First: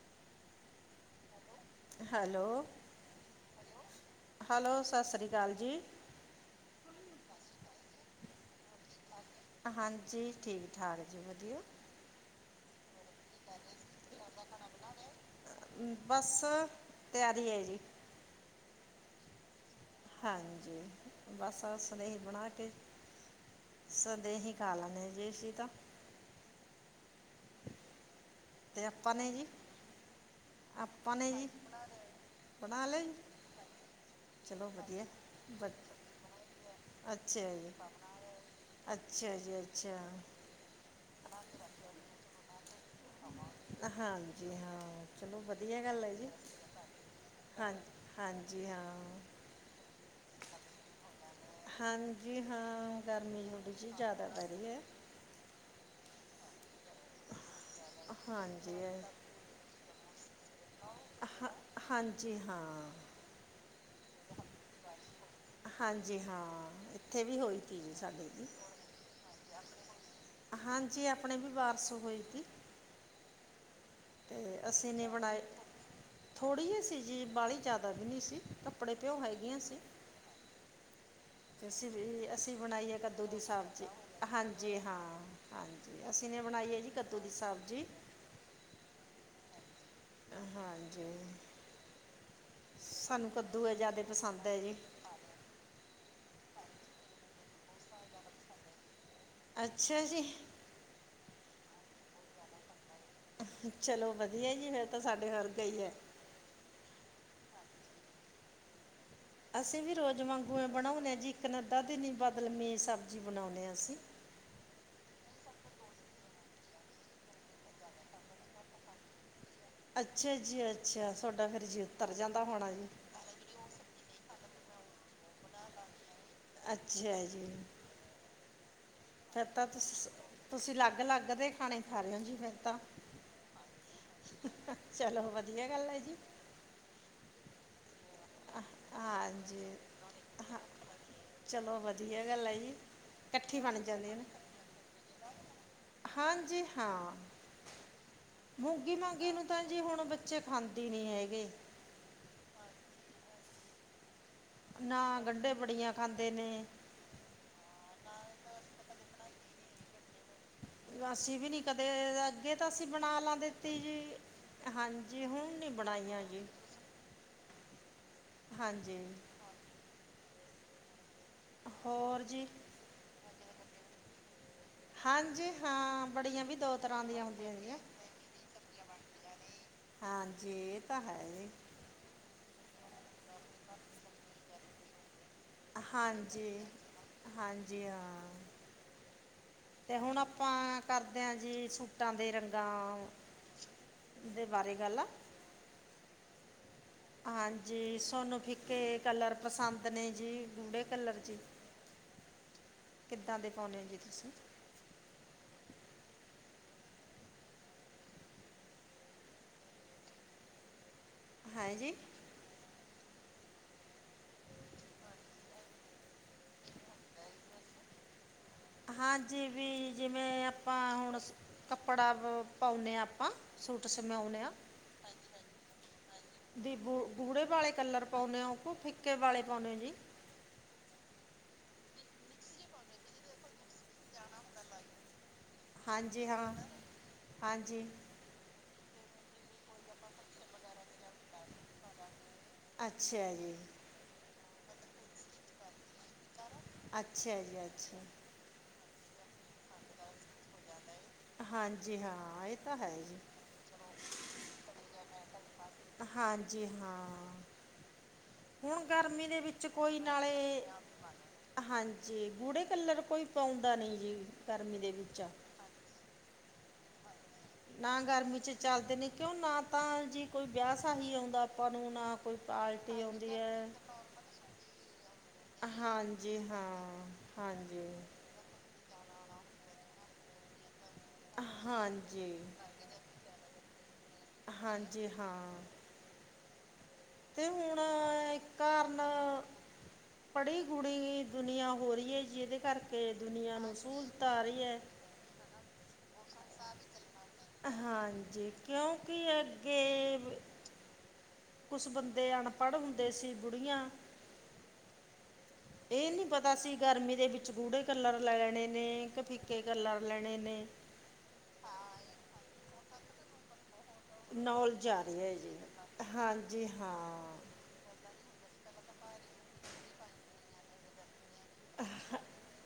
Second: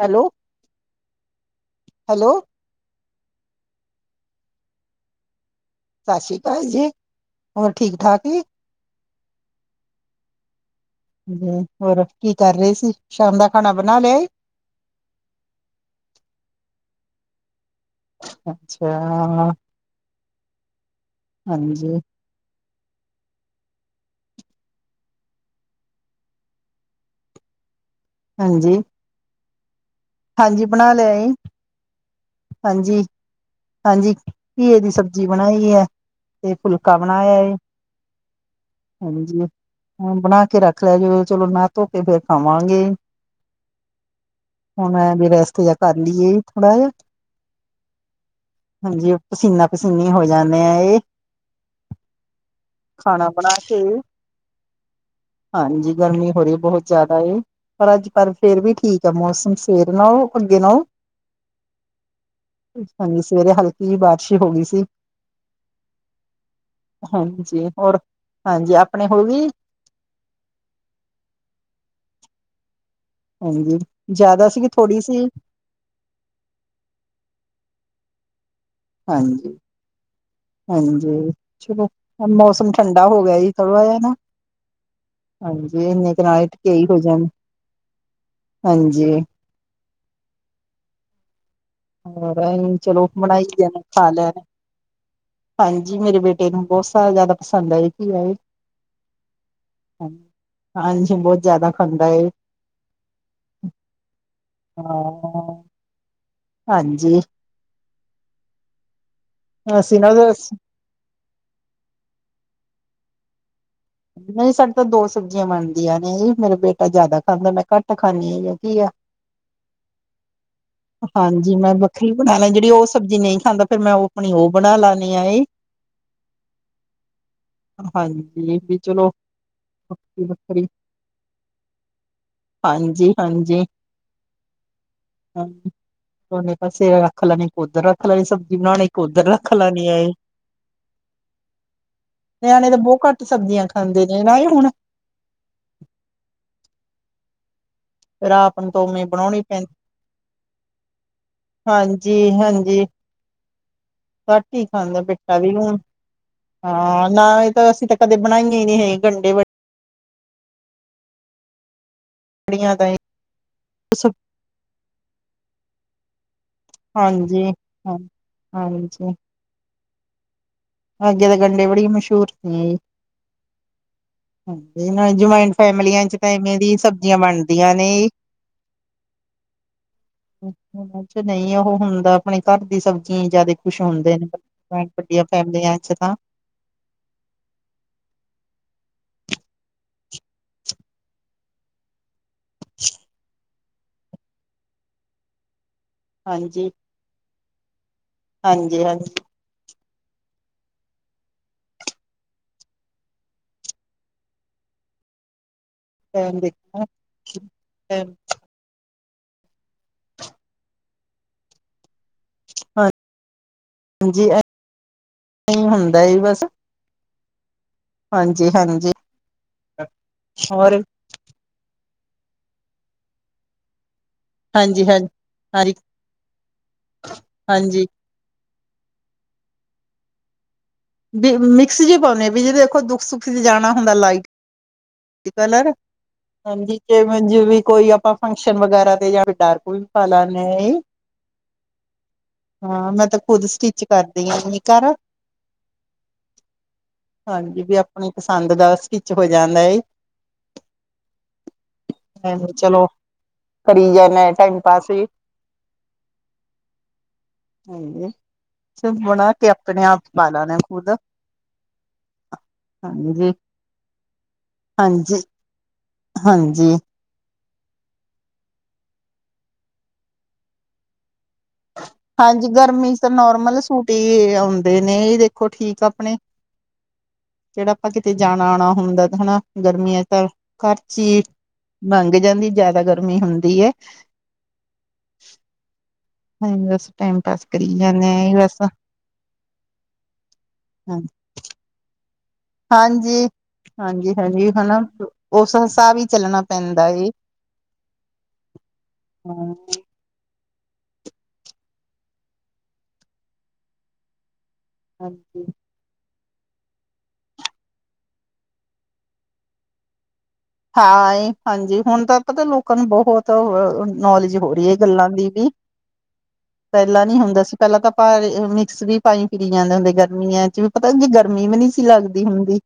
Hello. Hello. Hello ਸਤਿ ਸ਼੍ਰੀ ਅਕਾਲ ਜੀ। ਸਤਿ ਸ਼੍ਰੀ ਅਕਾਲ ਜੀ ਹੋਰ ਠੀਕ ਠਾਕ ਜੀ। ਹਾਂਜੀ ਠੀਕ। ਠਾਕ ਜੀ ਹ ਵਧੀਆ ਹੋਰ ਕੀ ਕਰ ਰਹੇ ਸੀ ਸ਼ਾਮ ਦਾ ਖਾਣਾ ਬਣਾ ਲਿਐ। ਹਮ ਬਸ ਤਿਆਰੀ ਹੈ ਜੀ। ਅੱਛਾ। ਹਾਂਜੀ ਬਸ ਹਾਂਜੀ ਸਦੇਹੀ ਬਣਾ ਕੇ। ਸਦੇਹੀ ਖਾ ਲੈਦੇ ਅਸੀ ਤਾਂ। ਹਾਂਜੀ। ਅਤੇ ਆਪਾਂ ਨੇ ਜੀ ਹਾਂਜੀ ਬਣਾ ਲਿਆ ਆਪਾਂ ਏ ਨੇ ਜੀ ਬਣਾ ਹਾਂਜੀ ਲਿਐ। ਹਾਂਜੀ ਘੀਏ ਦੀ ਸਬਜ਼ੀ ਬ ਬਣਾਈ ਹੈ ਤੇ ਫੁਲਕਾ ਬਣਾਇਆ ਏ। ਅੱਛਾ ਜੀ ਅੱਛਾ ਹਾਂਜੀ ਜੀ ਅੱਛਾ ਹੁਣ ਬਣਾ ਕੇ ਰੱਖ ਲਿਆ ਜੀ ਚਲੋ ਨਹਾ ਧੋ ਕੇ ਫੇਰ ਖਾਵਾਂਗੇ। ਹਾਂਜੀ ਹੁਣ ਹਾਂ ਵੀ ਚਲੋ ਰੈਸਟ ਜਾ ਵਧੀਆ ਕਰ ਗੱਲ ਹੈ ਜੀ। ਲਈਏ ਥੋੜਾ ਜਿਹਾ ਹਾਂ, ਹਾਂਜੀ ਹਾਂ। ਪਸੀਨੀਆਂ ਹੋਇਆਂ ਨੇ। ਹਾਂਜੀ ਹਾਂ, ਖਾਣਾ ਗਰਮੀ ਬਣਾ ਥੋੜੀ ਕੇ ਜੀ ਜਾਦਾ ਪੈ ਰੀ ਐ। ਹਾਂਜੀ ਗਰਮੀ ਹੋ ਰੀ ਏ ਬਹੁਤ ਜਾਦਾ ਈ। ਪਰ ਅੱਜ ਪਰ ਫੇਰ ਵੀ ਹਾਂਜੀ ਠੀਕ ਆ ਮੌਸਮ ਸਵੇਰੇ ਨਾਓ ਅੰਗੇ ਨਾਓ। ਹਾਂ ਹਾਂਜੀ ਹਾਂ ਹਾਂਜੀ ਸਵੇਰੇ ਹਲਕੇ ਈ ਬਾਰਿਸ਼ ਈ ਹੋ ਗਈ ਸੀ। ਹਾਂਜੀ ਹਾਂ ਇੱਥੇ ਵੀ ਹੋਈ ਹਾਂਜੀ ਤੀ ਜੀ -ਹੋਰ, ਸਾਡੇ ਜੀ ਹਾਂਜੀ ਅਪਣੇ ਹੋ ਗੀ। ਹਾਂਜੀ ਅਪਣੇ ਵੀ ਬਾਰਿਸ਼ ਹੋਈ ਤੀ। ਹਾਂਜੀ, ਜਾਦਾ ਸੀਗੀ ਥੋੜੀ ਸੀ? ਥੋੜੀ ਹੀ ਸੀਗੀ ਬਾੜੀ ਜਾਦਾ ਵੀ ਨੀ ਸੀ, ਕੱਪੜੇ ਤੇ ਓ ਹਾਂਜੀ ਹੈਗੀਆਂ ਸੀ। ਹਾਂਜੀ। ਤੇ ਚਲੋ ਅਸੀਂ ਵੀ ਹੁਨ ਅਸੀਂ ਮੌਸਮ ਬਣਾਈ ਹੈ ਠੰਡਾ ਹੋ ਕੱਦੂ ਗਿਆ ਦੀ ਜੀ ਥੋੜਾ ਸਬਜ਼ੀ ਜਿਆ ਨਾ। ਹਾਂਜੀ ਹਾਂ ਹਾਂਜੀ। ਵੀ ਇੰਨੇ ਕ ਅਸੀਂ ਨੇ ਨਾਲ ਟ ਬਣਾਈ ਹੈ ਕਈ ਜੀ ਹੋ ਕੱਦੂ ਜਾਨ, ਦੀ ਸਬਜ਼ੀ ਹਾਂਜੀ। ਹਾਂਜੀ। ਹੋਰ ਐਹੀ ਚਲੋ ਸਾਨੂੰ ਬਣਾਈ ਤੇ ਕੱਦੂ ਐ ਹੈ ਨਾ, ਜ਼ਿਆਦਾ ਖਾ ਲੈਣ ਪਸੰਦ ਹੈ ਜੀ ਹਾਂਜੀ ਮੇਰੇ ਬੇਟੇ ਨੂੰ ਬਹੁਤ ਸਾਰਾ ਜਾਦਾ ਪਸੰਦ ਐ ਜੀ ਘੀਆ ਜੀ। ਅੱਛਾ ਜੀ। ਹਾਂਜੀ, ਬੋਤ ਜਾਦਾ ਖਾਂਦਾ ਏ। ਚਲੋ ਵਧੀਆ ਏ ਜੀ, ਫੇਰ ਤਾਂ ਸਾਡੇ ਹਾਂ ਵਰਗਾ ਈ ਐ। ਹਾਂਜੀ। ਅਸੀਂ ਵੀ ਰੋਜ਼ ਵਂਗੂ ਅ ਬਣਾਉਂਨੇ ਜੀ, ਇੱਕ ਨਾ ਅੱਧਾ ਦਿਨ ਈ ਬਦਲਮੀ ਸਬਜ਼ੀ ਬਣਾਉਂਨੇ ਆ ਅਸੀਂ। ਨਈ ਸਾਡੇ ਤਾਂ ਦੋ ਸਬਜ਼ੀਆਂ ਬਣਦੀਆਂ ਨੇ, ਏਈ ਮੇਰਾ ਬੇਟਾ ਜਾਦਾ ਖਾਂਦਾ ਮੈਂ ਘਟ ਖਾਂਨੀ ਆ ਘੀਆ। ਅੱਛਾ ਜੀ ਅੱਛਾ [inaudible] ਤੁਹਾਡਾ ਹਾਂਜੀ ਫਿਰ ਮੈਂ ਜੀ ਵੱਖਰੀ ਉਤਰ ਬਣਾ ਜਾਂਦਾ ਲੈ, ਜੇੜੀ ਹੋਣਾ ਓ ਜੀ ਸਬਜ਼ੀ ਨਈ ਖਾਂਦਾ ਫੇਰ ਮੈਂ ਓ ਅਪਣੀ ਓ ਬਣਾ ਲਾਨੀ ਆ ਏ ਅੱਛਾ ਹਾਂਜੀ, ਵੀ ਚਲੋ ਫੇਰ ਤਾਂ ਤੁਸ- ਵੱਖਰੀ ਵੱਖਰੀ ਤੁਸੀਂ, ਲੱਗ -ਲੱਗ ਦੇ ਖਾਣੇ ਖਾ ਰੇ ਓ ਜੀ ਫੇਰ ਤਾਂ। ਹਾਂਜੀ ਹਾਂਜੀ। ਚਲੋ ਵਧੀਆ ਗੱਲ ਐ ਜੀ। ਹੁੰਨੇ ਪਰਸੇਗਾ ਰੱਖ ਲੈਨੀ ਏਕ ਓਦਰ ਰੱਖ ਲੈਣੀ ਸਭ। ਹਾਂ -ਹਾਂਜੀ। ਅਹਾਂ ਚਲੋ ਵਧੀਆ ਗੱਲ ਐ ਨਿਆਣੇ ਜੀ, ਤਾਂ ਬਹੁਤ ਘੱਟ ਕੱਠੀ ਸਬਜ਼ੀਆਂ ਬਣ ਜ ਖਾਂਦੇ ਜਾਂਦੀ ਏ। ਨੇ ਨਾ ਇਹ ਹੁਣ ਹਾਂਜੀ, ਹਾਂ। ਫਿਰ ਆਪ ਨੂੰ ਤਾਂ ਮੂੰਗੀ- ਉਵੇਂ ਮਾਂਗੀ ਬਣਾਉਣੀ ਨੂੰ ਤਾਂ ਪੈਂਦੀ ਜੀ ਹੁਣ ਬੱਚੇ ਖਾਂਦੇ ਨੀ ਹੈਗੇ। ਹਾਂਜੀ-ਹਾਂਜੀ। ਘੱਟ ਈ ਖਾਂਦੈ ਨਾ ਬੇਟਾ ਗੰਢੇ ਵੀ ਹੁਣ। ਬੜੀਆਂ ਖਾਂਦੇ ਨੇ ਹਾਂ, ਨਾ ਏ ਤਾਂ ਅਸੀਂ ਕਦੇ ਬਣਾਈਏ ਈ ਨੀ ਹੈ ਗੰਡੇ ਵ ਨਾ ਅਸੀਂ ਵੀ ਨੀ ਕਦੇ, ਅੱਗੇ ਤਾਂ ਅਸੀਂ ਬਣਾ ਲਾ ਦਿੱਤੀ ਜੀ ਹਾਂਜੀ, ਹੁਨ ਨੀ ਬਣਾਈਆਂ ਜੀ। ਹਾਂਜੀ, ਹਾਂ। ਹਾਂਜੀ। ਅੱਗੇ ਦੇ ਗੰਡੇ ਬੜੀ ਹੋਰ ਮਸ਼ੂਰ ਜੀ ਸੀ। ਹਾਂਜੀ, ਨਾਲੇ ਹਾਂਜੀ ਜੁਆਇੰਟ ਫੈਮਲੀਆਂ ਹਾਂ ਚ ਤਾਂ ਬੜੀਆਂ ਵੀ ਇਵੇਂ ਦੋ ਦੀ ਤਰ੍ਹਾਂ ਸਬਜ਼ੀਆਂ ਦੀਆਂ ਹੁੰਦੀਆਂ ਜੀ ਬਣਦੀਆਂ ਨੇ। ਅਛ ਹਾਂਜੀ ਇਹ ਤਾਂ ਹੈ -ਅੱਛਾ ਜੀ ਨਈ ਓ ਹੁੰਦਾ ਅਪਣੇ ਘਰ ਦੀ ਸਬਜ਼ੀਆਂ ਈ ਜਾਦਾ ਈ ਖੁਸ਼ ਹੋਂਦੇ ਨੇ, [unintelligible] ਚ ਤਾਂ ਹਾਂਜੀ-ਹਾਂਜੀ, ਹਾਂ। ਤੇ ਹੁਣ ਆਪਾਂ ਕਰਦੇ ਹਾਂ ਜੀ ਸੂਟਾਂ ਦੇ ਬਾਰੇ ਗੱਲ ਆ ਹਾਂਜੀ। ਹਾਂਜੀ। ਸੋਨੂੰ ਹਾਂਜੀ ਫਿੱਕੇ ਹਾਂਜੀ ਕਲਰ ਪਸੰਦ ਨੇ ਜਾਂ ਗੂੜੇ ਕਲਰ। ਕਿੱਦਾਂ ਦੇ ਪਾਉਂਨੇ ਹੋ ਜੀ ਤੁਸੀਂ? ਟਾਈਮ ਦਿਖੋ। ਹਾਂਜੀ। ਹਾਂ। ਹਾਂਜੀ। ਨਹੀਂ ਹੁੰਦਾ। ਬਸ। ਹਾਂਜੀ। ਹਾਂਜ ਹਾਂਜੀ। ਵੀ ਜਿਵੇਂ ਆਪਾਂ ਹੁਣ ਕੱਪੜਾ ਪਾਉਂਦੇ ਹਾਂ ਆਪਾਂ। ਸੂਟ ਸਿਵਾਉਂਦ ਹਾਂਜੀ ਹਾਂਜੀ ਹਾਂਜੀ ਗੂੜੇ ਵਾਲੇ ਹਾਂਜੀ ਕਲਰ ਪਾਉਂਨੇ ਹੋ। ਕੋ ਫਿੱਕੇ ਵਾਲੇ ਪਾਉਂਦੇ ਹੋ ਜੀ। ਮਿਕਸ ਜਿਹੇ ਪਾਉਂਨੇ ਆ। ਵੀ ਦੇਖੋ ਦੁੱਖ -ਸੁੱਖ ਚ ਜਾਣਾ ਹੁੰਦਾ ਲਾਈਟ ਕੱਲਰ ਹਾਂਜੀ ਹਾਂ ਹਾਂਜੀ ਵੀ ਹਾਂਜੀ ਕੋਈ ਆਪਾਂ ਫੰਕਸ਼ਨ ਵਗੈਰਾ ਤੇ। ਜਾਂ ਡਾਰਕ ਵੀ ਪਾ ਲੈਂਦੇ ਆ ਹਾਂ। ਮੈਂ ਤਾਂ ਅੱਛਾ ਖੁੱਦ ਜੀ ਸਟਿਚ ਕਰਦੀ ਆ ਘਰ ਅੱਛਾ ਜੀ ਹਾਂਜੀ, ਅੱਛਾ ਆਪਣੀ ਪਸੰਦ ਦਾ ਸਟਿਚ ਹੋ ਜਾਂਦਾ ਐ। ਹਾਂਜੀ, ਹਾਂ ਇਹ ਤਾਂ ਹੈ ਜੀ। ਕਰੀ ਜਾਨੇ ਆ ਟਾਈਮ ਪਾਸ ਸੀ। ਹਾਂਜੀ। ਹਾਂ ਹਾਂਜੀ ਹੁਣ ਗਰਮੀ ਦੇ ਵਿੱਚ ਕੋਈ ਨਾ ਪਾਲਾ ਨੇ ਖੁਦ ਹਾਂਜੀ, ਗੂੜੇ ਕਲਰ ਕੋਈ ਹਾਂਜੀ ਪਾਉਂਦਾ ਨਹੀਂ ਜੀ, ਗਰਮੀ ਦੇ ਵਿੱਚ। ਹਾਂਜੀ ਹਾਂਜੀ। ਨਾ ਗਰਮੀ ਚ ਚੱਲਦੇ ਨੇ, ਕਿਉਂ ਨਾ ਤਾਂ ਜੀ ਕੋਈ ਵਿਆਹ ਸ਼ਾਹੀ ਆਉਂਦਾ। ਆਪਾਂ ਨੂੰ ਨਾ ਕੋਈ ਹਾਂਜੀ ਗਰਮੀ ਚ ਪਾਰਟੀ ਤਾਂ ਆਉਂਦੀ ਨੋਰਮਲ ਹੈ। ਸੂਟ ਹੀ ਆਉਂਦੇ ਨੇ ਇਹ ਦੇਖੋ ਠੀਕ ਆਪਣੇ ਹਾਂਜੀ ਹਾਂ ਜਿਹੜਾ ਹਾਂਜੀ। ਆਪਾਂ ਕਿਤੇ ਜਾਣਾ ਅੰਨਾ ਹੁੰਦਾ ਠਾਨਾ ਹਨਾ ਗਰਮੀਆਂ ਤਾਂ ਘਰਚੀ ਮੰਗ ਹਾਂਜੀ ਜਾਂਦੀ ਜਿਆਦਾ ਗਰਮੀ ਹੁੰਦੀ ਹੈ। ਹਾਂਜੀ ਹਾਂ। ਹਾਂਜੀ ਉਸ ਟਾਈਮ। ਪਾਸ ਤੇ ਕਰੀ ਹੁਣ ਜਾਂਦੇ ਆ ਇੱਕ ਬਸ ਕਾਰਨ ਪੜ੍ਹੀ ਹਾਂ ਕੁੜੀ ਦੁਨੀਆਂ ਹੋ ਰਹੀ ਹੈ ਜਿਹਦੇ ਕਰਕੇ ਹਾਂਜੀ ਦੁਨੀਆਂ ਨੂੰ ਸਹੂਲਤ ਆ ਰਹੀ ਹੈ। ਉਹ ਸੰਸਾ ਵੀ ਹਾਂਜੀ, ਕਿਉਂਕਿ ਹਾਂ ਅੱਗੇ ਕੁਛ ਬੰਦੇ ਅਨਪੜ੍ਹ ਹੁੰਦੇ ਸੀ ਬੁੜੀਆਂ [inaudible] ਇਹ ਨਹੀਂ ਪਤਾ ਸੀ ਗਰਮੀ ਦੇ ਵਿੱਚ ਗੂੜੇ ਕਲਰ ਲੈਣੇ ਨੇ ਕੇ ਕਫੀਕੇ ਕਲਰ ਲੈਣੇ ਨੇ ਹਾਂ, ਹਾਂਜੀ ਹੁਣ ਤਾਂ ਲੋਕਾਂ ਨੂੰ ਬਹੁਤ ਨੌਲੇਜ ਹੋ ਰਹੀ ਹੈ ਆ ਗੱਲਾਂ ਰਹੀ ਦੀ ਹੈ ਵੀ ਜੀ ਹਾਂਜੀ ਪਹਿਲਾਂ ਨੀ ਹਾਂ ਹੁੰਦਾ ਸੀ। ਪਹਿਲਾਂ ਤਾਂ ਆਪਾਂ ਮਿਕਸ ਵੀ ਪਾਈ ਫਿਰੀ ਜਾਂਦੇ ਹੁੰਦੇ ਗਰਮੀਆਂ ਚ ਤਾਂ ਗਰਮੀ ਵੀ ਨਹੀਂ ਸੀ ਲੱਗਦੀ ਹੁੰਦੀ।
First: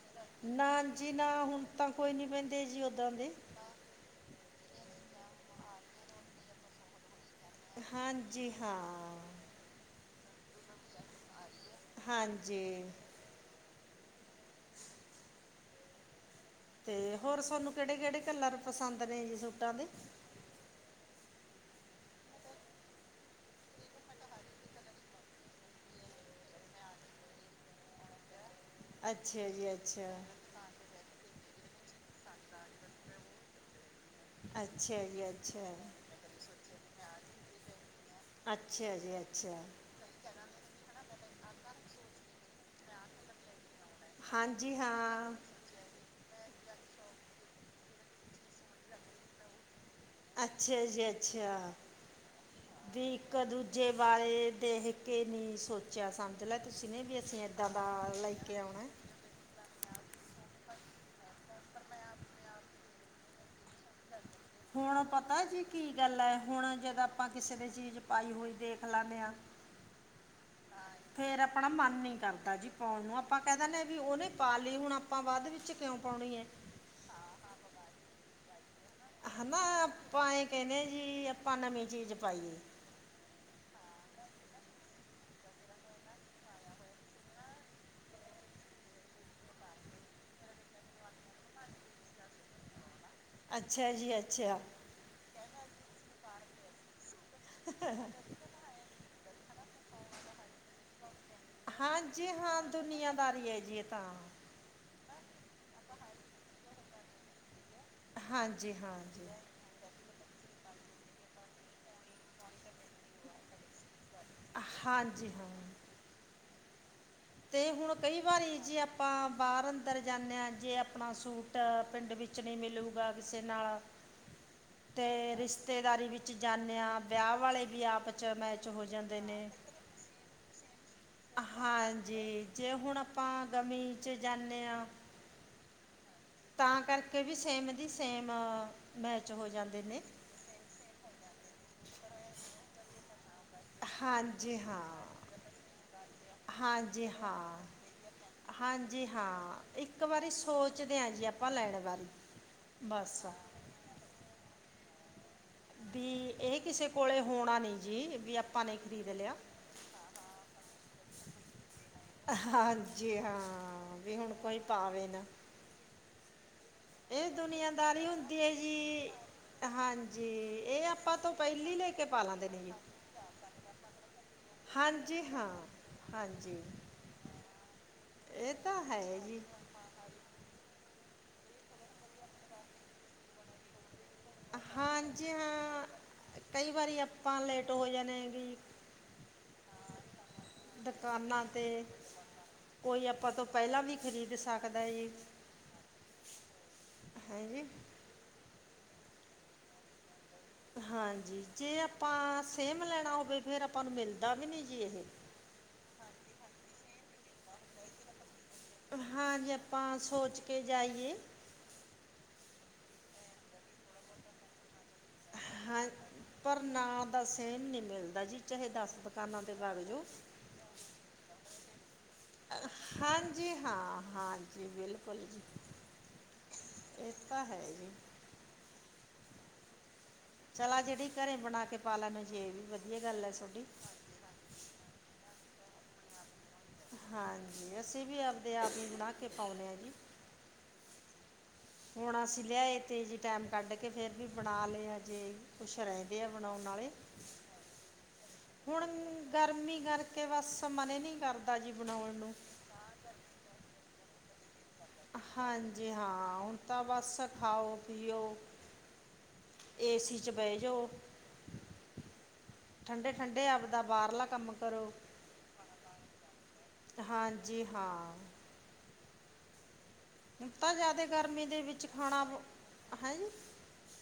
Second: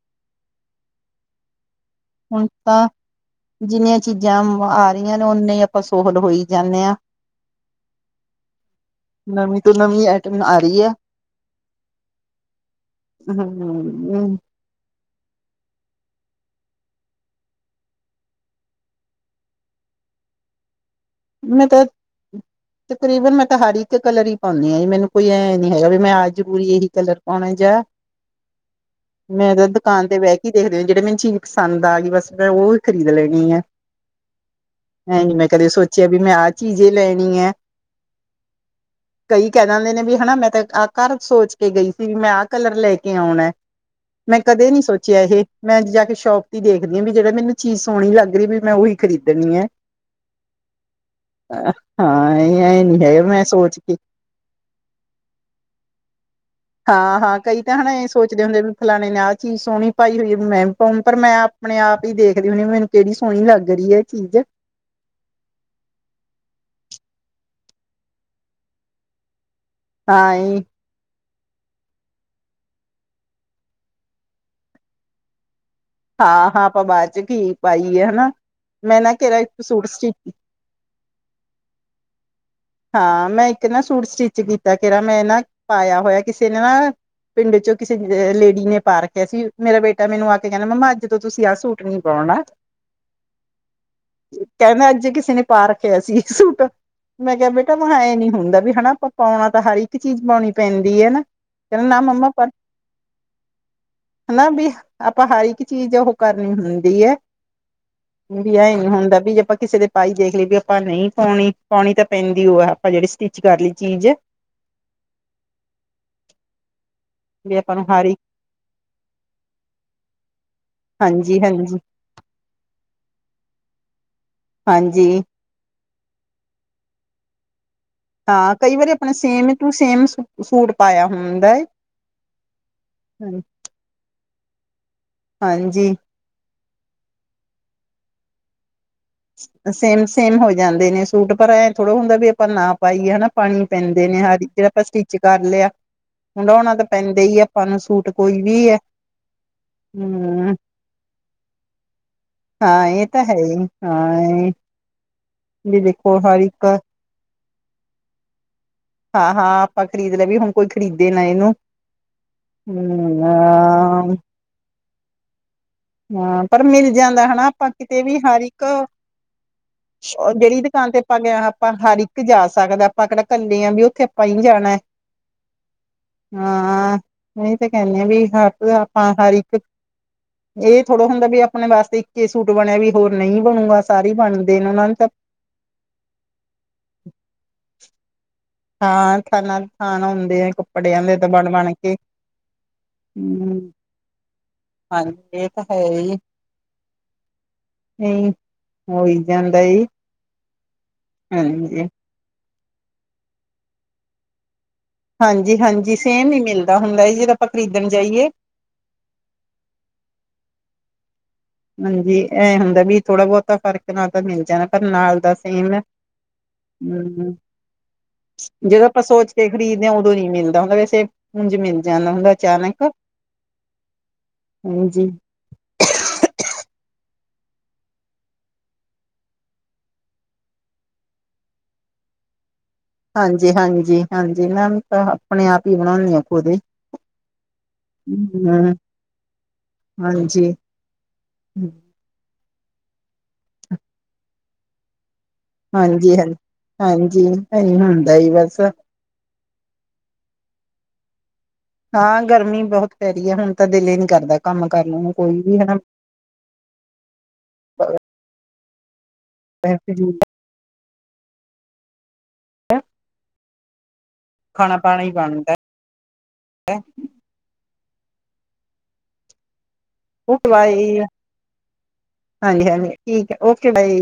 ਨਾ ਜੀ ਨਾ ਹੁਣ ਤਾਂ ਕੋਈ ਨੀ ਹੁਣ ਪਹਿੰਦੇ ਤਾਂ ਜੀ ਓਦਾਂ ਦੇ। ਜਿੰਨੀਆਂ ਚੀਜ਼ਾਂ ਆ ਰਹੀਆਂ ਨੇ ਉਓਨੇ ਹੀ ਆਪਾਂ ਸੋਹਲ ਹੋਈ ਜਾਣੇ ਹਾਂ। ਹਾਂਜੀ, ਹਾਂ। ਨਵੀਂ ਤੋਂ ਨਵੀਂ ਆਈਟਮ ਆ ਰੀ ਐ। ਹਾਂਜੀ। ਹਂ, ਹਂ। ਤੇ ਹੋਰ ਸਹਾਨੂੰ ਕਿਹੜੇ-ਕਿਹੜੇ ਕਲਰ ਪਸੰਦ ਨੇ ਜੀ ਸੂਟਾਂ ਦੇ। ਮੈਂ ਤੇ ਤਕਰੀਬਨ ਮੈਂ ਤਾਂ ਹਰ ਇੱਕ ਕਲਰ ਈ ਪਾਉਂਣੀ ਆਂ ਜੀ, ਮੈਨੂੰ ਕੋਈ ਐ ਨੀ ਹੈਗਾ ਵੀ ਮੈਂ ਆ ਜਰੂਰੀ ਏਹੀ ਕਲਰ ਪਾਉਣੇ ਜਾ ਅੱਛਾ ਮੈਂ ਤੇ ਜੀ ਦੁਕਾਨ ਅੱਛਾ ਤੇ ਬੈ ਕੇ ਦੇਖਦੇ ਈ ਜੇੜੀ ਮੈਨੂੰ ਚੀਜ਼ ਪਸੰਦ ਆ ਗਈ ਬਸ ਮੈਂ ਓਹੀ ਖਰੀਦ ਲੈਂਣੀ ਆਂ। ਅੱਛਾ ਜੀ, ਅੱਛਾ। ਝਾਵੀ ਮੈਂ ਆਹ ਚੀਜ਼ ਲੈਣੀ ਐ। ਅੱਛਾ ਜੀ ਕਈ ਅੱਛਾ ਕੈਅ ਦਿੰਦੇ ਨੇ ਵੀ ਹਨਾਂ, ਮੈਂ ਤਾਂ ਆ ਘਰ ਸੋਚ ਕੇ ਗਈ ਸੀ ਵੀ ਮੈਂ ਆਹ ਕਲਰ ਲੈ ਕੇ ਆਉਣਾ, ਮੈਂ ਕਦੇ ਹਾਂਜੀ ਨੀਂ ਸੋਚਿਆ ਹਾਂ ਏਹੇ। ਮੈਂ ਜਾ ਕੇ ਸ਼ੋਪ ਦੇਖਦੀ ਆਂ ਵੀ ਜਦੋਂ ਮੈਨੂੰ ਚੀਜ਼ ਸੋਹਣੀ ਲੱਗ ਰੀ ਵੀ ਮੈਂ ਓਹੀ ਖਰੀਦਣੀ ਐ। ਅੱਛਾ ਜੀ, ਅੱਛਾ। ਹਾਂ ਇਹ ਐ ਨੀ ਵੀ ਹੈਗਾ ਮੈਂ ਸੋਚ ਇੱਕ-ਦੂਜੇ ਕੇ ਬਾਰੇ ਦੇਹ ਕਿ ਨ੍ਹੀਂ ਸੋਚਿਆ ਸਮਝ ਲੈ ਤੁਸੀਂ ਨੇ ਵੀ ਹਾਂ ਹਾਂ ਅਸੀਂ ਕਈ ਇੱਦਾਂ ਤਾਂ ਦਾ ਹਨਾ ਇਹ ਬਾ ਲੈ ਸੋਚਦੇ ਕੇ ਹੁੰਦੇ ਵੀ ਆਉਣਾ। ਫਲਾਣੇ ਨੇ ਆਹ ਚੀਜ਼ ਸੋਹਣੀ ਪਾਈ ਹੋਈ ਮੈਂ ਪੋਂ ਪਰ ਮੈਂ ਆਪਣੇ-ਆਪ ਈ ਦੇਖਦੀ ਹੁੰਣੀ ਆ ਮੈਨੂ ਕਿਹੜੀ ਸੋਹਣੀ ਲੱਗ ਰਈ ਐ ਚੀਜ਼ ਹੁਣ ਪਤਾ ਜੀ ਕੀ ਗੱਲ ਐ, ਹੁਣ ਜਦੋਂ ਆਪਾਂ ਕਿਸੇ ਦੀ ਚੀਜ਼ ਪਾਈ ਹੋਈ ਦੇਖ ਲੈਂਣੇ ਆਂ ਤਾਂ ਈ। ਫੇਰ ਆਪਣਾ ਮਨ ਨੀ ਕਰਦਾ ਜੀ ਪੋਣ ਨੂੰ, ਆਪਾਂ ਕੈਅ ਦੇਣੇ ਵੀ ਉਹਨੇ ਪਾ ਲੀ ਹੁਣ ਆਪਾਂ ਵਾਧ ਵਿੱਚ ਕਿਉਂ ਪਾਉਣੀ ਹੈ ਹਾਂ, ਹਾਂ ਆਪਾਂ ਬਾਅਦ ਚ ਘੀ ਪਾਈ ਏ ਹਨਾਂ, ਮੈਂ ਨਾਂ ਤੇਰਾ ਇੱਕ ਸੂਟ ਸਟੀ ਕੇਂਦੇ ਜੀ ਆਪਾਂ ਨਵੀਂ ਚੀਜ਼ ਪਾਈ ਏ। ਹਾਂ, ਮੈਂ ਇੱਕ ਨਾ ਸੂਟ ਸਟਿੱਚ ਕੀਤਾ ਤੇਰਾ ਮੈਂ ਨਾਂ ਪਾਇਆ ਹੋਇਆ ਕਿਸੇ ਨਾ ਪਿੰਡ ਚੋਂ ਕਿਸੇ ਲੇਡੀ ਨੇ ਪਾ ਰੱਖਿਆ ਸੀ, ਮੇਰਾ ਬੇਟਾ ਮੈਨੂੰ ਆ ਕੇ ਕੇਂਦਾ ਮੰਮਾ ਅੱਜ ਤੋਂ ਤੁਸੀਂ ਆਹ ਸੂਟ ਨਈਂ ਪਾਉਣਾ। ਅੱਛਾ ਜੀ ਅੱਛਾ ਕੈਂਦਾ ਅੱਜ ਕਿਸੇ ਨੇ ਪਾ ਰੱਖਿਆ ਸੀ ਸੂਟ। ਮੈਂ ਕਿਆ ਬੇਟਾ ਮੈਂ ਇਹ ਨੀਂ ਹੁੰਦਾ ਵੀ ਹਨਾਂ, ਆਪਾਂ ਪਾਉਣਾ ਤਾਂ ਹਰ ਇੱਕ ਚੀਜ਼ ਪਾਣੀ ਪੈਂਦੀ ਐ ਨਾ। ਨਾ ਹਾਂਜੀ ਮੰਮਾ ਹਾਂ, ਦੁਨੀਆਂਦਾਰੀ ਤ ਐ ਜੀ ਏ ਤਾਂ। ਨਾ ਵੀ ਆਪਾਂ ਹਰ ਇੱਕ ਚੀਜ਼ ਉਹ ਕਰਨੀ ਹੁੰਦੀ ਐ, ਵੀ ਹਾਂਜੀ ਏਂ ਨੀਂ ਹੁੰਦਾ ਹਾਂਜੀ ਜੇ ਆਪਾਂ ਕਿਸੇ ਦੇ ਭਾਈ ਦੇਖ ਲਈ ਵੀ ਆਪਾਂ ਨਈਂ ਪਾਉਣੀ। ਪਾਉਣੀ ਤਾਂ ਪੈਂਦੀ ਉਹ ਐ ਆਪਾਂ ਜੇੜੀ ਸਟਿਚ ਕਰ ਲੀ ਚੀਜ਼। ਹਾਂਜੀ ਹਾਂ। ਵੀ ਤੇ ਆਪਾਂ ਨੂੰ ਹੁਣ ਹਰ ਇੱਕ ਕਈ ਵਾਰੀ ਜੇ ਆਪਾਂ ਬਾਰ-ਅੰਦਰ ਜਾਂਦੇੇ ਆਂ, ਜੇ ਆਪਣਾ ਹਾਂਜੀ ਸੂਟ ਹਾਂਜੀ ਪਿੰਡ ਵਿੱਚ ਕੁਛ ਨਈਂ ਮਿਲੂਗਾ ਕਿਸੇ ਨਾਲ ਤੇ ਹਾਂਜੀ ਰਿਸ਼ ਰਿਸ਼ਤੇਦਾਰੀ ਵਿੱਚ ਜਾਂਣੇ ਆਂ, ਵਿਆਹ ਵਾਲੇ ਵੀ ਆਪ 'ਚ ਹਾਂ, ਮੈਚ ਕਈ ਹੋ ਵਾਰੀ ਆਪਨੇ ਜਾਂਦੇ ਨੇ ਸੇਮ ਟੂ ਸੇਮ ਸੂ ਸੂਟ ਪਾਯਾ ਹਾਂਜੀ, ਜੇ ਹੁਣ ਹੈ। ਆਪਾਂ ਗਰਮੀ ਚ ਜਾਂਣੇ ਆਂ ਹਾਂਜੀ। ਤਾਂ ਕਰਕੇ ਵੀ ਸੇਮ ਦੀ ਸੇਮ ਮੈਚ ਹੋ ਜਾਂਦੇ ਨੇ ਸੇਮ-ਸੇਮ ਹੋ ਜਾਂਦੇ ਨੇ ਸੂਟ, ਪਰ ਐ ਥੋੜ੍ਹੋ ਹੁੰਦਾ ਵੀ ਆਪਾਂ ਨਾ ਪਾਈਏ ਹਨਾਂ। ਪਾਨੇ ਪੈਂਦੇ ਨੇ, ਹਾ ਜੀ ਹਾਂਜੀ ਜੇੜਾ ਹਾਂ ਆਪਾਂ ਸਟਿੱਚ ਕਰ ਲਏਯਾ। ਹਾਂਜੀ ਹਾਂ, ਸੂਟ ਕੋਈ ਵੀ ਹੈ। ਹਾਂਜੀ ਹਾਂ, ਇੱਕ ਵਾਰੀ ਹਮ ਸੋਚਦੇ ਆਂ ਜੀ ਆਪ ਪਾਂ ਲੈਣ ਵਾਰੀ। ਹਾਂ ਏ ਤਾਂ ਹੈ ਈ, ਹਾਂ ਏ, ਵੀ ਦੇਖੋ ਹਰ ਇਹ ਇੱਕ ਕਿਸੇ ਕੋਲੇ ਹੋਣਾ ਨੀ ਜੀ, ਵੀ ਅਪ ਪਾਵੇਂ ਇੱਕ ਵੀ ਹਾਂ- ਹਾਂ ਆਪਾਂ ਖਰੀਦ ਲਏ ਵੀ, ਹੁਣ ਕੋਈ ਖਰੀਦੇ ਨਾ ਇਹਨੂੰ ਹਾਂਜੀ, ਹਾਂ ਵੀ ਹੁਣ ਕੋਈ ਪਾਵੇ ਨਾ। ਹਾਂ, ਪਰ ਮਿਲ ਜਾਂਦਾ ਇਹ ਹਨਾ, ਆਪਾਂ ਕਿਤੇ ਦੁਨੀਆਦਾਰੀ ਵੀ ਹੁੰਦੀ ਹਰ ਹੈ ਇੱਕ ਜੀ ਹਾਂਜੀ ਜਿਹੜੀ ਇਹ ਦੁਕਾਨ ਤੇ ਆਪਾਂ ਗਏ, ਤੋਂ ਆਪਾਂ ਪਹਿਲੀ ਲੈ ਹਰ ਕੇ ਇੱਕ ਪਾ ਜਾ ਲੈਂਦੇ ਨੇ ਜੀ ਸਕਦਾ ਆਪਾਂ ਕਿਹੜਾ ਇਕੱਲੇ ਹਾਂ ਵੀ ਉੱਥੇ ਆਪਾਂ ਹੀ ਜਾਣਾ। ਹਾਂਜੀ, ਹਾਂ ਹਾਂਜੀ, ਹਾਂ ਨਹੀਂ ਤੇ ਕਹਿੰਦੇ ਆ ਵੀ ਇਹ ਹਰ ਤਾਂ ਹੈ ਆਪਾਂ ਹਰ ਹੀ। ਇੱਕ ਇਹ ਥੋੜਾ ਹੁੰਦਾ ਵੀ ਆਪਣੇ ਵਾਸਤੇ ਇੱਕੇ ਸੂਟ ਬਣਿਆ ਵੀ ਹੋਰ ਨਈ ਬਣੂਗਾ ਸਾਰੀ ਬਣ ਹਾਂਜੀ ਹਾਂ, ਕਈ ਵਾਰੀ ਆਪਾਂ ਲੇਟ ਹੋ ਜਾਣੇ ਹੈ ਜੀ ਹਾਂ ਥਾਨਾ ਦੇ ਥਾਨ ਹੁੰਦੇ ਆ ਕੱਪੜਿਆਂ ਦੇ ਤਾਂ ਦੁਕਾਨਾਂ ਬਣ- ਬਣ 'ਤੇ ਕੇ ਕੋਈ ਆਪਾਂ ਤੋਂ ਹੂੰ। ਪਹਿਲਾਂ ਵੀ ਖ਼ਰੀਦ ਸਕਦਾ ਏ ਜੀ। ਹਾਂਜੀ ਇਹ ਤਾਂ ਹੈ ਹੇਂਜੀ? ਨਈ, ਹੋਈ ਜਾਂਦਾ ਏ ਹਾਂਜੀ, ਜੇ ਆਪਾਂ ਸੇਮ ਲੈਣਾ ਹੋਵੇ, ਫੇਰ ਆਪਾਂ ਨੂੰ ਮਿਲਦਾ ਵੀ ਨਈ ਜੀ ਏਹੇ। ਹਾਂਜੀ- ਹਾਂਜੀ ਸੇਮ ਨੀ ਮਿਲਦਾ ਹੁੰਦਾ, ਜਦ ਆਪਾਂ ਖਰੀਦਣ ਜਾਈਏ। ਹਾਂਜੀ, ਆਪਾਂ ਸੋਚ ਕੇ ਜਾਈਏ। ਹਾਂਜੀ, ਐ ਹੁੰਦਾ ਵੀ ਥੋੜਾ ਬਹੁਤਾ ਫਰਕ ਨਾਲ ਤਾਂ ਮਿਲ ਜਾਣਾ ਪਰ ਨਾਲ ਦਾ ਸੇਮ ਹਾਂ ਪਰ ਨਾਲ ਦਾ ਹਮ, ਸੇਮ ਨਹੀਂ ਮਿਲਦਾ ਜੀ ਚਾਹੇ ਜਦੋਂ ਦਸ ਆਪਾਂ ਸੋਚ ਦੁਕਾਨਾਂ ਕੇ 'ਤੇ ਵਗ ਖ਼ਰੀਦੇ ਹਾਂ, ਜਾਓ ਉਦੋਂ ਨੀ ਮਿਲਦਾ ਹੁੰਦਾ ਵੈਸੇ ਉੰਝ ਮਿਲ ਜਾਂਦਾ ਹੁੰਦਾ। ਅਚਾਨਕ ਹਾਂਜੀ ਹਾਂ, ਹਾਂਜੀ ਬਿਲਕੁਲ ਜੀ। ਇਹ ਤਾਂ ਹੈ ਜੀ। ਚਲਾ ਜਿਹੜੀ ਘਰੇ ਬਣਾ ਕੇ ਪਾ ਲੈਣ ਜੇ ਵੀ ਵਧੀ ਹਾਂਜੀ, ਹਾਂਜੀ, ਹਾਂਜੀ, [inaudible] ਤਾਂ ਆਪਣੇ ਆਪ ਹੀ ਬਣਾਉਂਦੀ ਹਾ ਖੁਦੇ ਹੀ ਹਾਂਜੀ, ਅਸੀਂ ਵੀ ਆਪਦੇ ਆਪ ਹੀ ਬਣਾ ਕੇ ਪਾਦੇ ਹਾਂ ਜੀ। ਹਨਜੀ ਹੁਣ ਅਸੀਂ ਲਿਆਏ ਤੇਜ਼ੀ ਟਾਈਮ, ਕੱਢ ਕੇ ਫਿਰ ਵੀ ਬਣਾ ਲਿਆ ਜੇ ਕੁੱਛ ਹਾਂਜੀ ਰਹਿੰਦੇ ਆ ਹਾਂਜੀ ਬਣਾਉਣ ਵਾਲੇ, ਹਾਂਜੀ ਇਹੀ ਹੁੰਦਾ ਹੀ ਬਸ ਹੁਣ ਗਰਮੀ ਕਰਕੇ ਬਸ ਮਨ ਨਈ ਕਰਦਾ ਜੀ ਬਣਾਉਣ ਹਾਂ, ਨੂੰ ਗਰਮੀ ਬਹੁਤ ਪੈ ਰਹੀ ਹੈ। ਹੁਣ ਤਾਂ ਦਿਲ ਹੀ ਨੀ ਕਰਦਾ ਕੰਮ ਕਰਨ ਨੂੰ ਕੋਈ ਵੀ ਹਨਾ? ਹਾਂਜੀ ਹਾਂ, ਹੁਣ ਤਾਂ ਬਸ ਖਾਓ- ਪੀਓ ਏਸੀ ਚ ਬਹਿ ਜਾਓ ਠੰਡੇ- ਠੰਡੇ ਆਪਦਾ ਬਾਹਰਲਾ ਕੰਮ ਖਾਣਾ ਕਰੋ ਪਾਣਾ ਹੀ ਬਣਦਾ ਹਾਂਜੀ ਹਾਂ। ਓਕੇ ਹੁਣ ਤਾਂ ਬਾਏ, ਜ਼ਿਆਦਾ ਗਰਮੀ ਦੇ ਵਿੱਚ ਖਾਣਾ ਹਾਂਜੀ- ਹਾਂਜੀ ਠੀਕ ਹੈ, ਓਕੇ ਬਾਏ